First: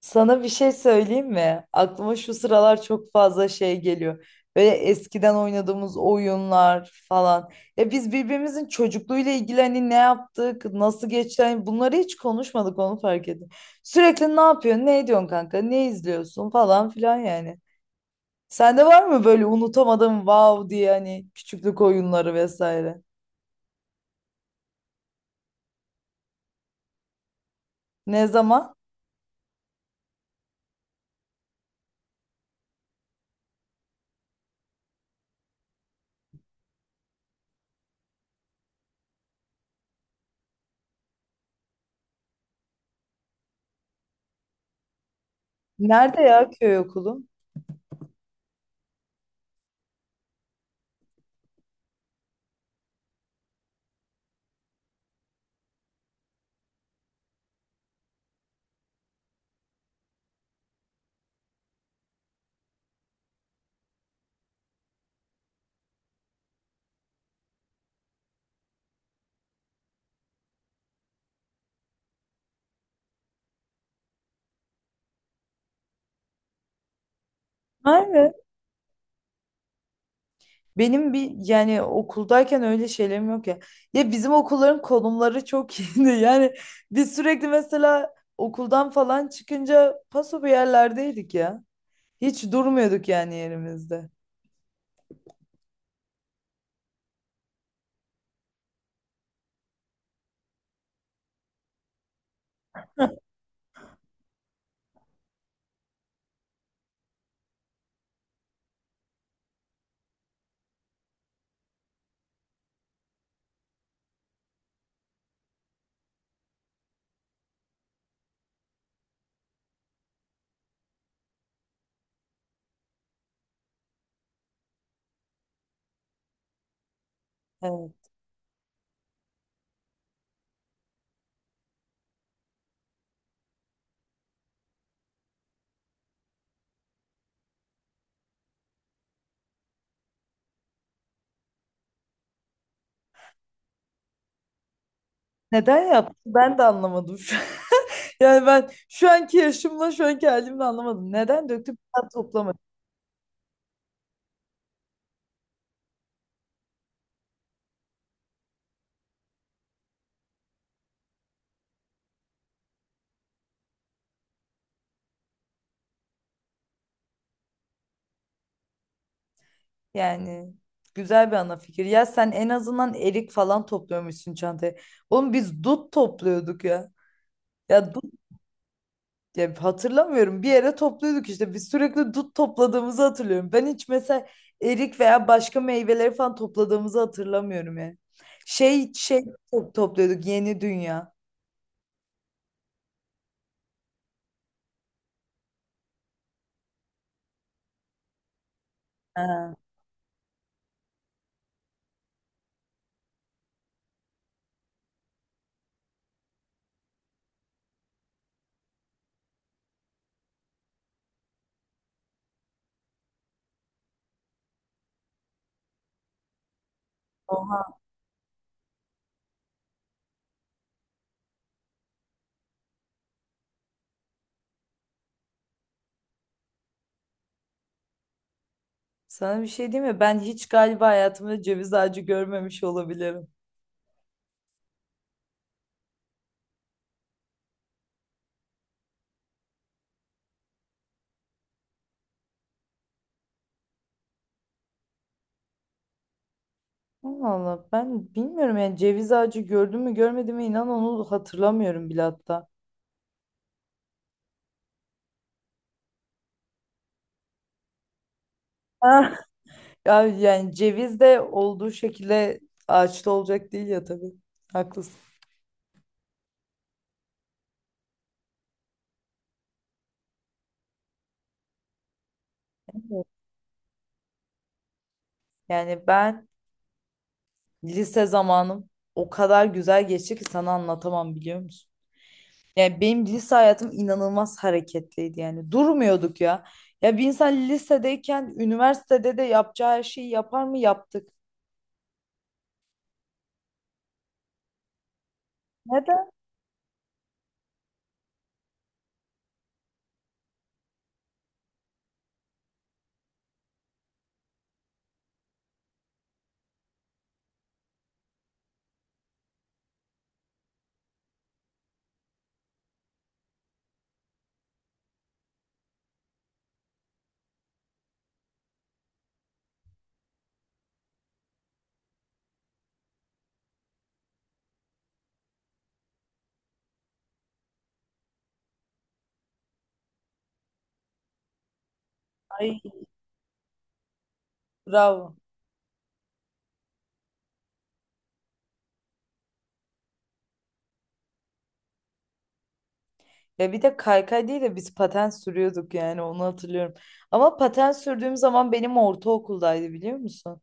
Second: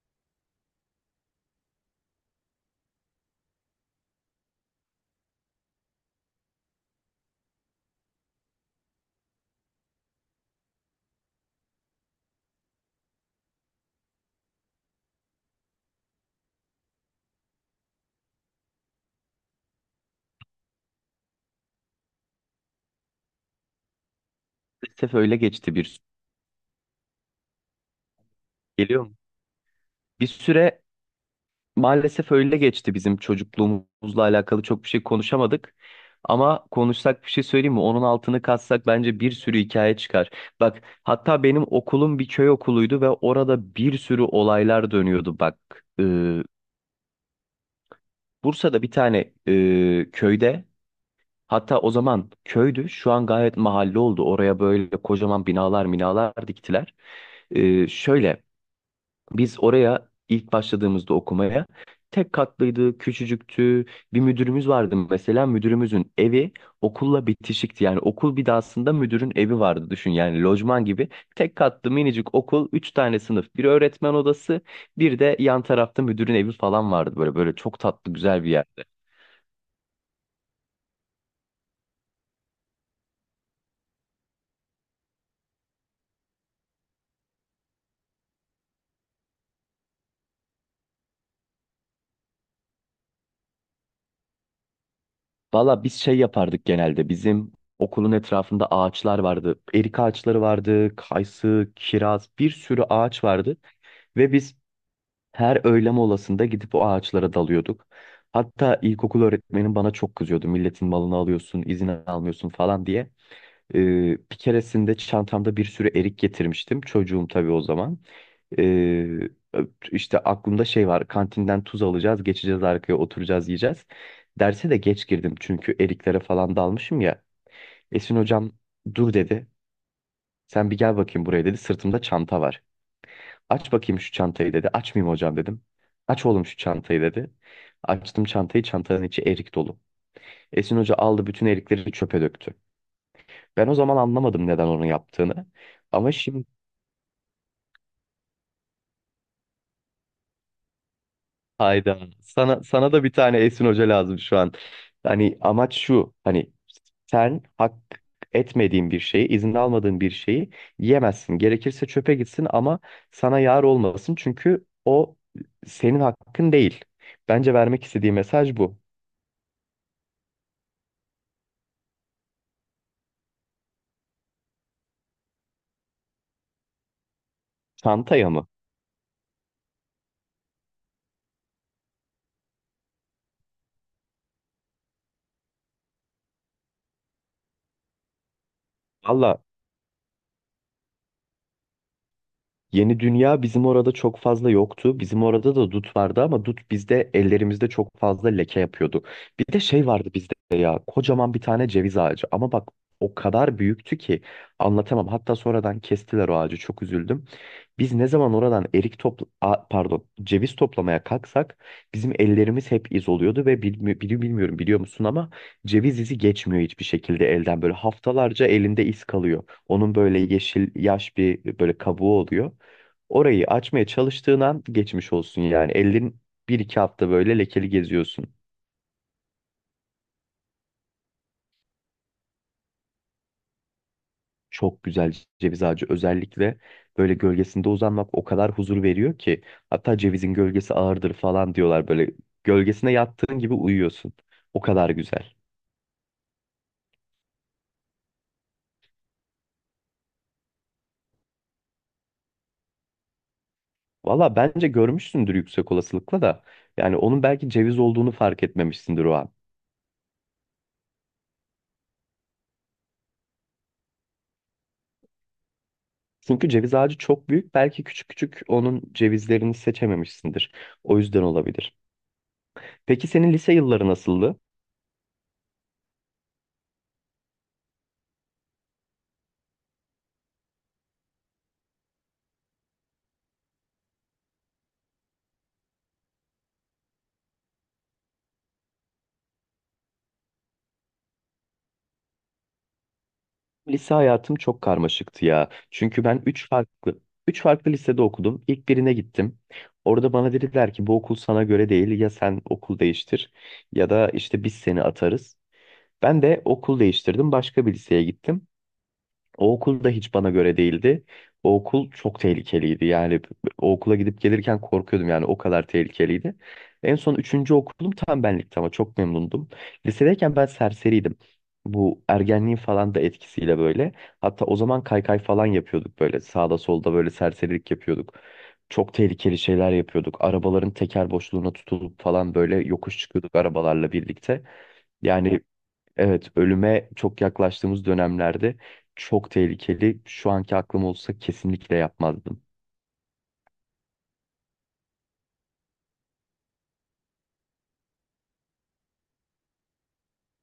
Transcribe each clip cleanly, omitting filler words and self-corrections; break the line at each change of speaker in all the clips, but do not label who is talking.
Sana bir şey söyleyeyim mi? Aklıma şu sıralar çok fazla şey geliyor. Böyle eskiden oynadığımız oyunlar falan. Ya biz birbirimizin çocukluğuyla ilgili hani ne yaptık, nasıl geçti, hani bunları hiç konuşmadık, onu fark ettim. Sürekli ne yapıyorsun, ne ediyorsun kanka, ne izliyorsun falan filan yani. Sende var mı böyle unutamadığım wow diye hani küçüklük oyunları vesaire?
Maalesef öyle geçti bir süre.
Ne zaman?
Geliyor mu? Bir süre maalesef öyle geçti, bizim çocukluğumuzla alakalı çok bir şey konuşamadık. Ama konuşsak bir şey söyleyeyim mi? Onun altını katsak bence bir sürü hikaye çıkar. Bak, hatta benim okulum bir köy okuluydu ve orada bir sürü olaylar dönüyordu. Bak,
Nerede ya, köy okulu?
Bursa'da bir tane köyde, hatta o zaman köydü, şu an gayet mahalle oldu. Oraya böyle kocaman binalar diktiler. Şöyle. Biz oraya ilk başladığımızda okumaya tek katlıydı, küçücüktü. Bir müdürümüz vardı mesela, müdürümüzün evi okulla bitişikti. Yani okul binasında müdürün evi vardı, düşün yani, lojman gibi. Tek katlı minicik okul, üç tane sınıf, bir öğretmen odası, bir de yan tarafta müdürün evi falan vardı. Böyle böyle çok tatlı,
Nerede?
güzel bir yerdi.
Benim bir yani okuldayken öyle şeylerim yok ya. Ya bizim okulların konumları çok iyiydi. Yani biz sürekli mesela okuldan falan çıkınca paso bir yerlerdeydik ya. Hiç durmuyorduk yani yerimizde.
Valla biz şey yapardık genelde. Bizim okulun etrafında ağaçlar vardı. Erik ağaçları vardı, kayısı, kiraz, bir sürü ağaç vardı. Ve biz her öğle molasında gidip o ağaçlara dalıyorduk. Hatta ilkokul öğretmenim bana çok kızıyordu. Milletin malını alıyorsun, izin almıyorsun falan diye. Ee, bir keresinde çantamda bir sürü erik getirmiştim. Çocuğum tabii o zaman. Ee, işte aklımda şey var. Kantinden tuz alacağız, geçeceğiz arkaya, oturacağız, yiyeceğiz. Derse de geç girdim çünkü eriklere falan dalmışım ya.
Evet.
Esin hocam dur dedi. Sen bir gel bakayım buraya dedi. Sırtımda çanta var. Aç bakayım şu çantayı dedi. Açmayayım hocam dedim. Aç oğlum şu çantayı dedi. Açtım çantayı. Çantanın içi erik dolu. Esin hoca aldı, bütün erikleri çöpe döktü. Ben o zaman anlamadım neden onu yaptığını.
Neden
Ama
yaptı?
şimdi.
Ben de anlamadım şu an. Yani ben şu anki yaşımla şu anki halimle anlamadım. Neden döktüm? Bir
Hayda.
daha toplamadım.
Sana da bir tane Esin Hoca lazım şu an. Hani amaç şu. Hani sen hak etmediğin bir şeyi, izin almadığın bir şeyi yemezsin. Gerekirse çöpe gitsin ama sana yar olmasın. Çünkü o senin hakkın değil. Bence vermek istediği mesaj bu.
Yani güzel bir ana fikir. Ya sen en azından erik falan topluyormuşsun çantaya. Oğlum biz dut topluyorduk ya. Ya,
Çantaya mı?
ya hatırlamıyorum. Bir yere topluyorduk işte. Biz sürekli dut topladığımızı hatırlıyorum. Ben hiç mesela erik veya başka meyveleri falan topladığımızı hatırlamıyorum yani. Şey,
Valla,
topluyorduk Yeni Dünya.
Yeni Dünya bizim orada çok fazla yoktu. Bizim orada da dut vardı ama dut bizde, ellerimizde çok fazla leke yapıyordu. Bir
Ha,
de şey vardı bizde ya, kocaman bir tane ceviz ağacı, ama bak, o kadar büyüktü ki anlatamam. Hatta sonradan kestiler o ağacı, çok üzüldüm. Biz ne zaman oradan erik topla a- pardon ceviz toplamaya kalksak bizim ellerimiz hep iz oluyordu ve bilmiyorum, biliyor musun ama ceviz izi geçmiyor hiçbir şekilde elden, böyle
oha.
haftalarca elinde iz kalıyor. Onun böyle yeşil, yaş bir böyle kabuğu oluyor. Orayı açmaya çalıştığın an geçmiş olsun yani. Ellerin bir iki hafta böyle lekeli geziyorsun.
Sana bir şey diyeyim mi? Ben hiç galiba hayatımda ceviz ağacı görmemiş olabilirim.
Çok güzel ceviz ağacı, özellikle böyle gölgesinde uzanmak o kadar huzur veriyor ki. Hatta cevizin gölgesi ağırdır falan diyorlar böyle. Gölgesine yattığın gibi uyuyorsun. O kadar güzel.
Allah Allah, ben bilmiyorum yani ceviz ağacı gördüm mü görmedim mi, inan onu hatırlamıyorum bile hatta.
Valla bence görmüşsündür, yüksek olasılıkla da. Yani onun belki ceviz olduğunu fark etmemişsindir
Ah.
o an.
Ya yani ceviz de olduğu şekilde ağaçta olacak değil ya tabii. Haklısın.
Çünkü ceviz ağacı çok büyük. Belki küçük küçük onun cevizlerini seçememişsindir. O yüzden olabilir. Peki senin lise yılları nasıldı?
Yani ben lise zamanım o kadar güzel geçti ki sana anlatamam, biliyor musun? Yani benim lise hayatım inanılmaz hareketliydi yani. Durmuyorduk ya. Ya bir insan lisedeyken üniversitede de yapacağı her şeyi yapar mı? Yaptık.
Lise hayatım çok karmaşıktı ya. Çünkü
Neden?
ben üç farklı lisede okudum. İlk birine gittim. Orada bana dediler ki bu okul sana göre değil. Ya sen okul değiştir ya da işte biz seni atarız. Ben de okul değiştirdim. Başka bir liseye gittim. O okul da hiç bana göre değildi. O okul çok tehlikeliydi. Yani o okula gidip gelirken korkuyordum, yani o kadar tehlikeliydi. En son üçüncü okulum tam benlikti, ama çok memnundum. Lisedeyken ben serseriydim. Bu ergenliğin falan da etkisiyle böyle. Hatta o zaman kaykay falan yapıyorduk böyle. Sağda solda böyle serserilik yapıyorduk. Çok tehlikeli şeyler yapıyorduk. Arabaların teker boşluğuna tutulup falan böyle
Ay,
yokuş çıkıyorduk arabalarla birlikte.
bravo.
Yani, evet, ölüme çok yaklaştığımız dönemlerde, çok tehlikeli. Şu anki aklım olsa kesinlikle yapmazdım.
Ya bir de kaykay değil de biz paten sürüyorduk, yani onu hatırlıyorum. Ama paten sürdüğüm zaman benim ortaokuldaydı, biliyor musun?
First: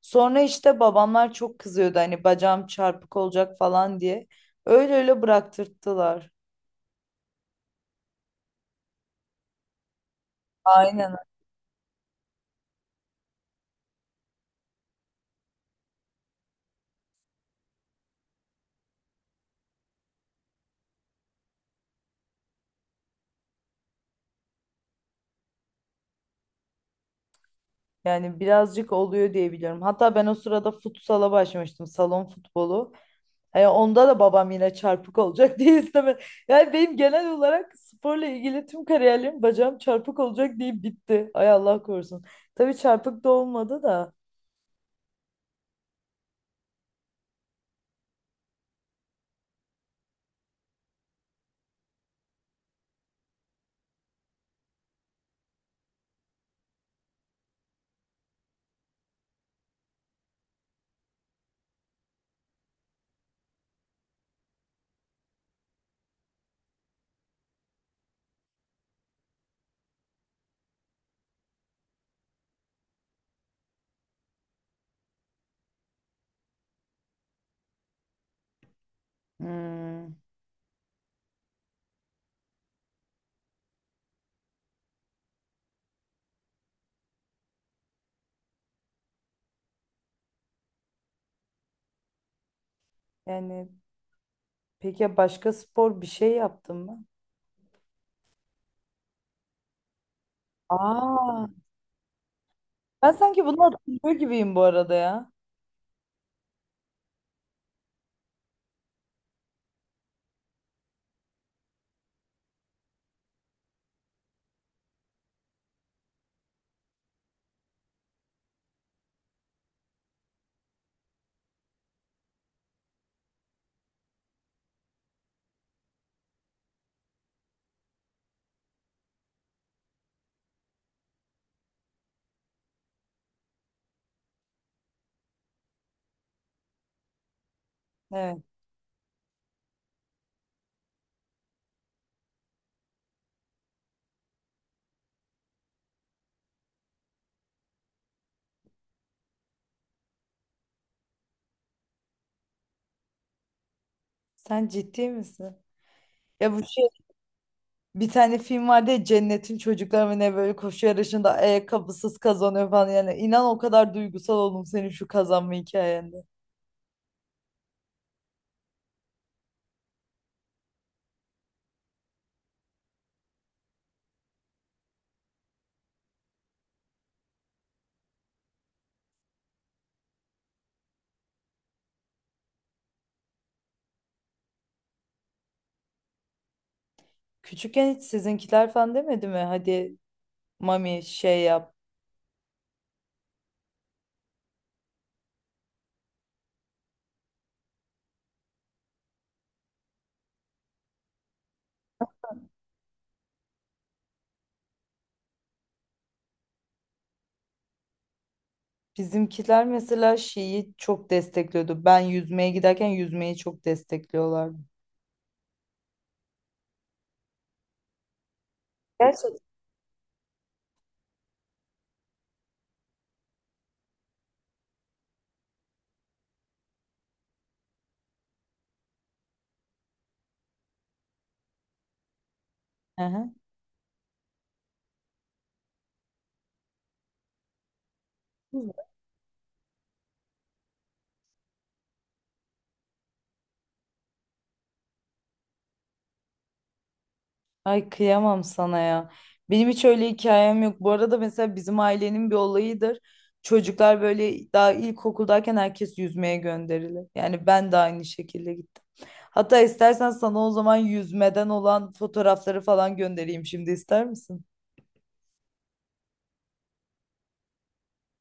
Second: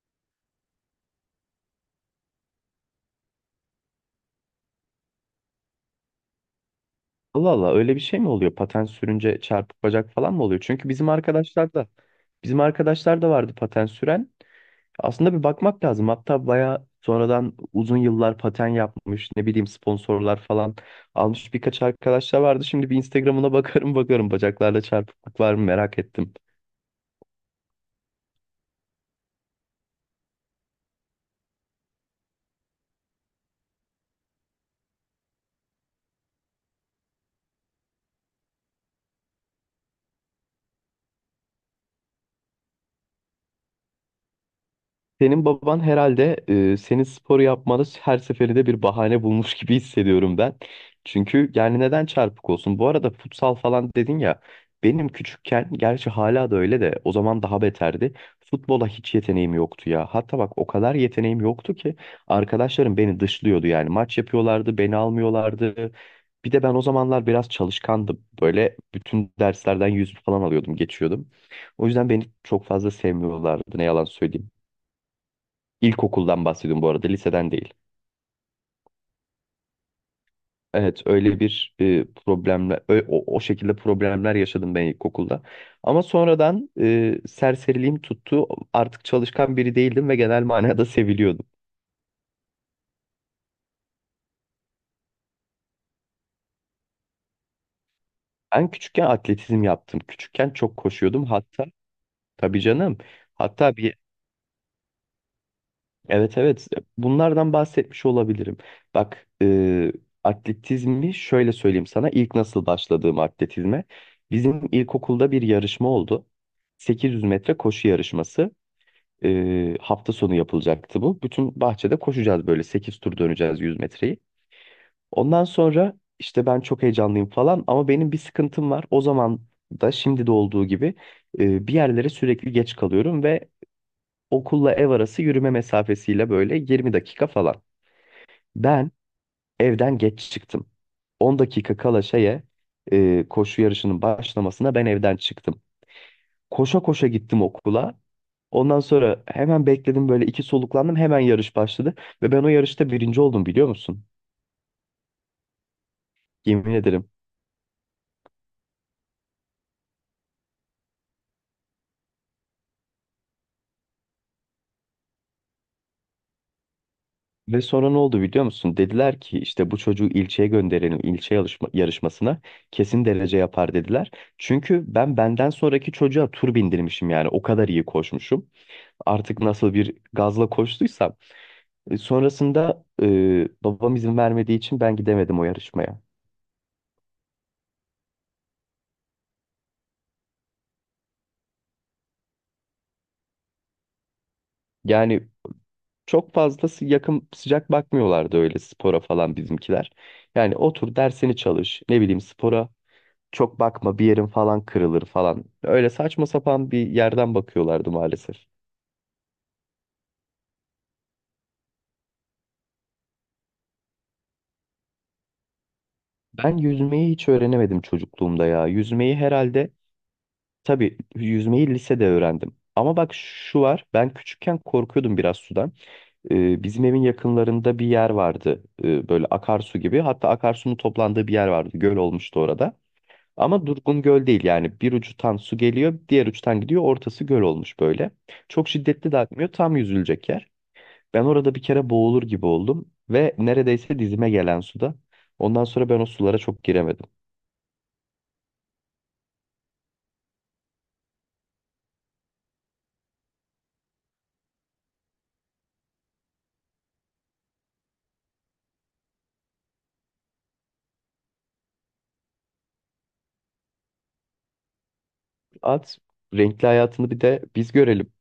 Sonra işte babamlar çok kızıyordu hani bacağım çarpık olacak falan diye. Öyle öyle bıraktırttılar.
Allah Allah, öyle bir şey mi oluyor? Patent sürünce çarpık bacak falan mı oluyor? Çünkü bizim
Aynen.
arkadaşlar da bizim arkadaşlar da vardı patent süren. Aslında bir bakmak lazım. Hatta bayağı sonradan uzun yıllar paten yapmış, ne bileyim sponsorlar falan almış birkaç arkadaşlar vardı. Şimdi bir Instagram'ına bakarım bakarım, bacaklarda çarpıklık var mı merak ettim.
Yani birazcık oluyor diye biliyorum. Hatta ben o sırada futsala başlamıştım. Salon futbolu. Onda da babam yine çarpık olacak diye istemedi. Yani benim genel olarak sporla ilgili tüm kariyerim bacağım çarpık olacak diye bitti. Ay Allah korusun. Tabii çarpık da olmadı da.
Senin baban herhalde senin spor yapmanı her seferinde bir bahane bulmuş gibi hissediyorum ben. Çünkü yani neden çarpık olsun? Bu arada futsal falan dedin ya. Benim küçükken, gerçi hala da öyle de, o zaman daha beterdi. Futbola hiç yeteneğim yoktu ya. Hatta bak, o kadar yeteneğim yoktu ki arkadaşlarım beni dışlıyordu yani. Maç yapıyorlardı, beni almıyorlardı. Bir de ben o zamanlar biraz çalışkandım. Böyle bütün derslerden yüz falan alıyordum, geçiyordum. O yüzden beni çok fazla sevmiyorlardı, ne yalan söyleyeyim. İlkokuldan bahsediyorum bu arada, liseden değil.
Hmm,
Evet, öyle bir problemle, o şekilde problemler yaşadım ben ilkokulda. Ama sonradan serseriliğim tuttu. Artık çalışkan biri değildim ve genel manada seviliyordum.
yani peki ya başka spor bir şey yaptın mı?
Ben küçükken atletizm yaptım. Küçükken çok koşuyordum.
Aa,
Hatta tabii canım.
ben sanki bunu
Hatta bir.
hatırlıyor gibiyim bu arada ya.
Evet, evet, bunlardan bahsetmiş olabilirim. Bak, atletizmi şöyle söyleyeyim sana ilk nasıl başladığım atletizme. Bizim ilkokulda bir yarışma oldu. 800 metre koşu yarışması. Hafta sonu yapılacaktı bu. Bütün bahçede koşacağız böyle, 8 tur döneceğiz 100 metreyi. Ondan sonra işte ben çok heyecanlıyım falan ama benim bir sıkıntım var. O zaman da şimdi de olduğu gibi bir yerlere sürekli geç kalıyorum ve okulla ev arası yürüme mesafesiyle böyle 20 dakika falan.
Evet.
Ben evden geç çıktım. 10 dakika kala şeye, koşu yarışının başlamasına, ben evden çıktım. Koşa koşa gittim okula. Ondan sonra hemen bekledim böyle, iki soluklandım, hemen yarış başladı. Ve ben o yarışta birinci oldum, biliyor musun?
Sen ciddi misin? Ya bu
Yemin
şey,
ederim.
bir tane film vardı ya, Cennet'in Çocukları mı ne, böyle koşu yarışında ayakkabısız kazanıyor falan, yani inan o kadar duygusal oldum senin şu kazanma hikayende.
Ve sonra ne oldu biliyor musun? Dediler ki işte bu çocuğu ilçeye gönderelim, ilçe yarışmasına kesin derece yapar dediler. Çünkü ben benden sonraki çocuğa tur bindirmişim, yani o kadar iyi koşmuşum. Artık nasıl bir gazla koştuysam. Sonrasında babam izin vermediği için ben gidemedim o yarışmaya.
Küçükken hiç sizinkiler falan demedi mi? Hadi mami şey yap.
Yani çok fazla yakın sıcak bakmıyorlardı öyle spora falan bizimkiler. Yani otur dersini çalış, ne bileyim, spora çok bakma, bir yerin falan kırılır falan. Öyle saçma sapan bir yerden bakıyorlardı maalesef.
Bizimkiler mesela şeyi çok destekliyordu. Ben yüzmeye giderken yüzmeyi çok destekliyorlardı.
Ben yüzmeyi hiç öğrenemedim çocukluğumda ya. Yüzmeyi
Gerçekten.
herhalde, tabii yüzmeyi lisede öğrendim. Ama bak şu var, ben küçükken korkuyordum biraz sudan. Bizim evin yakınlarında bir yer vardı. Böyle akarsu gibi. Hatta akarsunun toplandığı bir yer vardı. Göl olmuştu orada.
Hı
Ama durgun göl değil yani. Bir ucundan su geliyor, diğer uçtan gidiyor. Ortası göl olmuş böyle. Çok
hı.
şiddetli de akmıyor. Tam yüzülecek yer. Ben orada bir kere boğulur gibi oldum. Ve neredeyse dizime gelen suda. Ondan sonra ben o sulara çok giremedim.
Ay kıyamam sana ya. Benim hiç öyle hikayem yok. Bu arada mesela bizim ailenin bir olayıdır. Çocuklar böyle daha ilkokuldayken herkes yüzmeye gönderilir. Yani ben de aynı şekilde gittim. Hatta istersen sana o zaman yüzmeden olan fotoğrafları falan göndereyim şimdi, ister misin?
At, renkli hayatını bir de biz görelim.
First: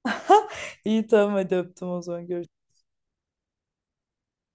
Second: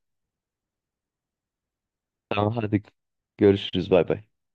İyi tamam, hadi öptüm, o zaman
Tamam
görüşürüz.
hadi, görüşürüz, bay bay.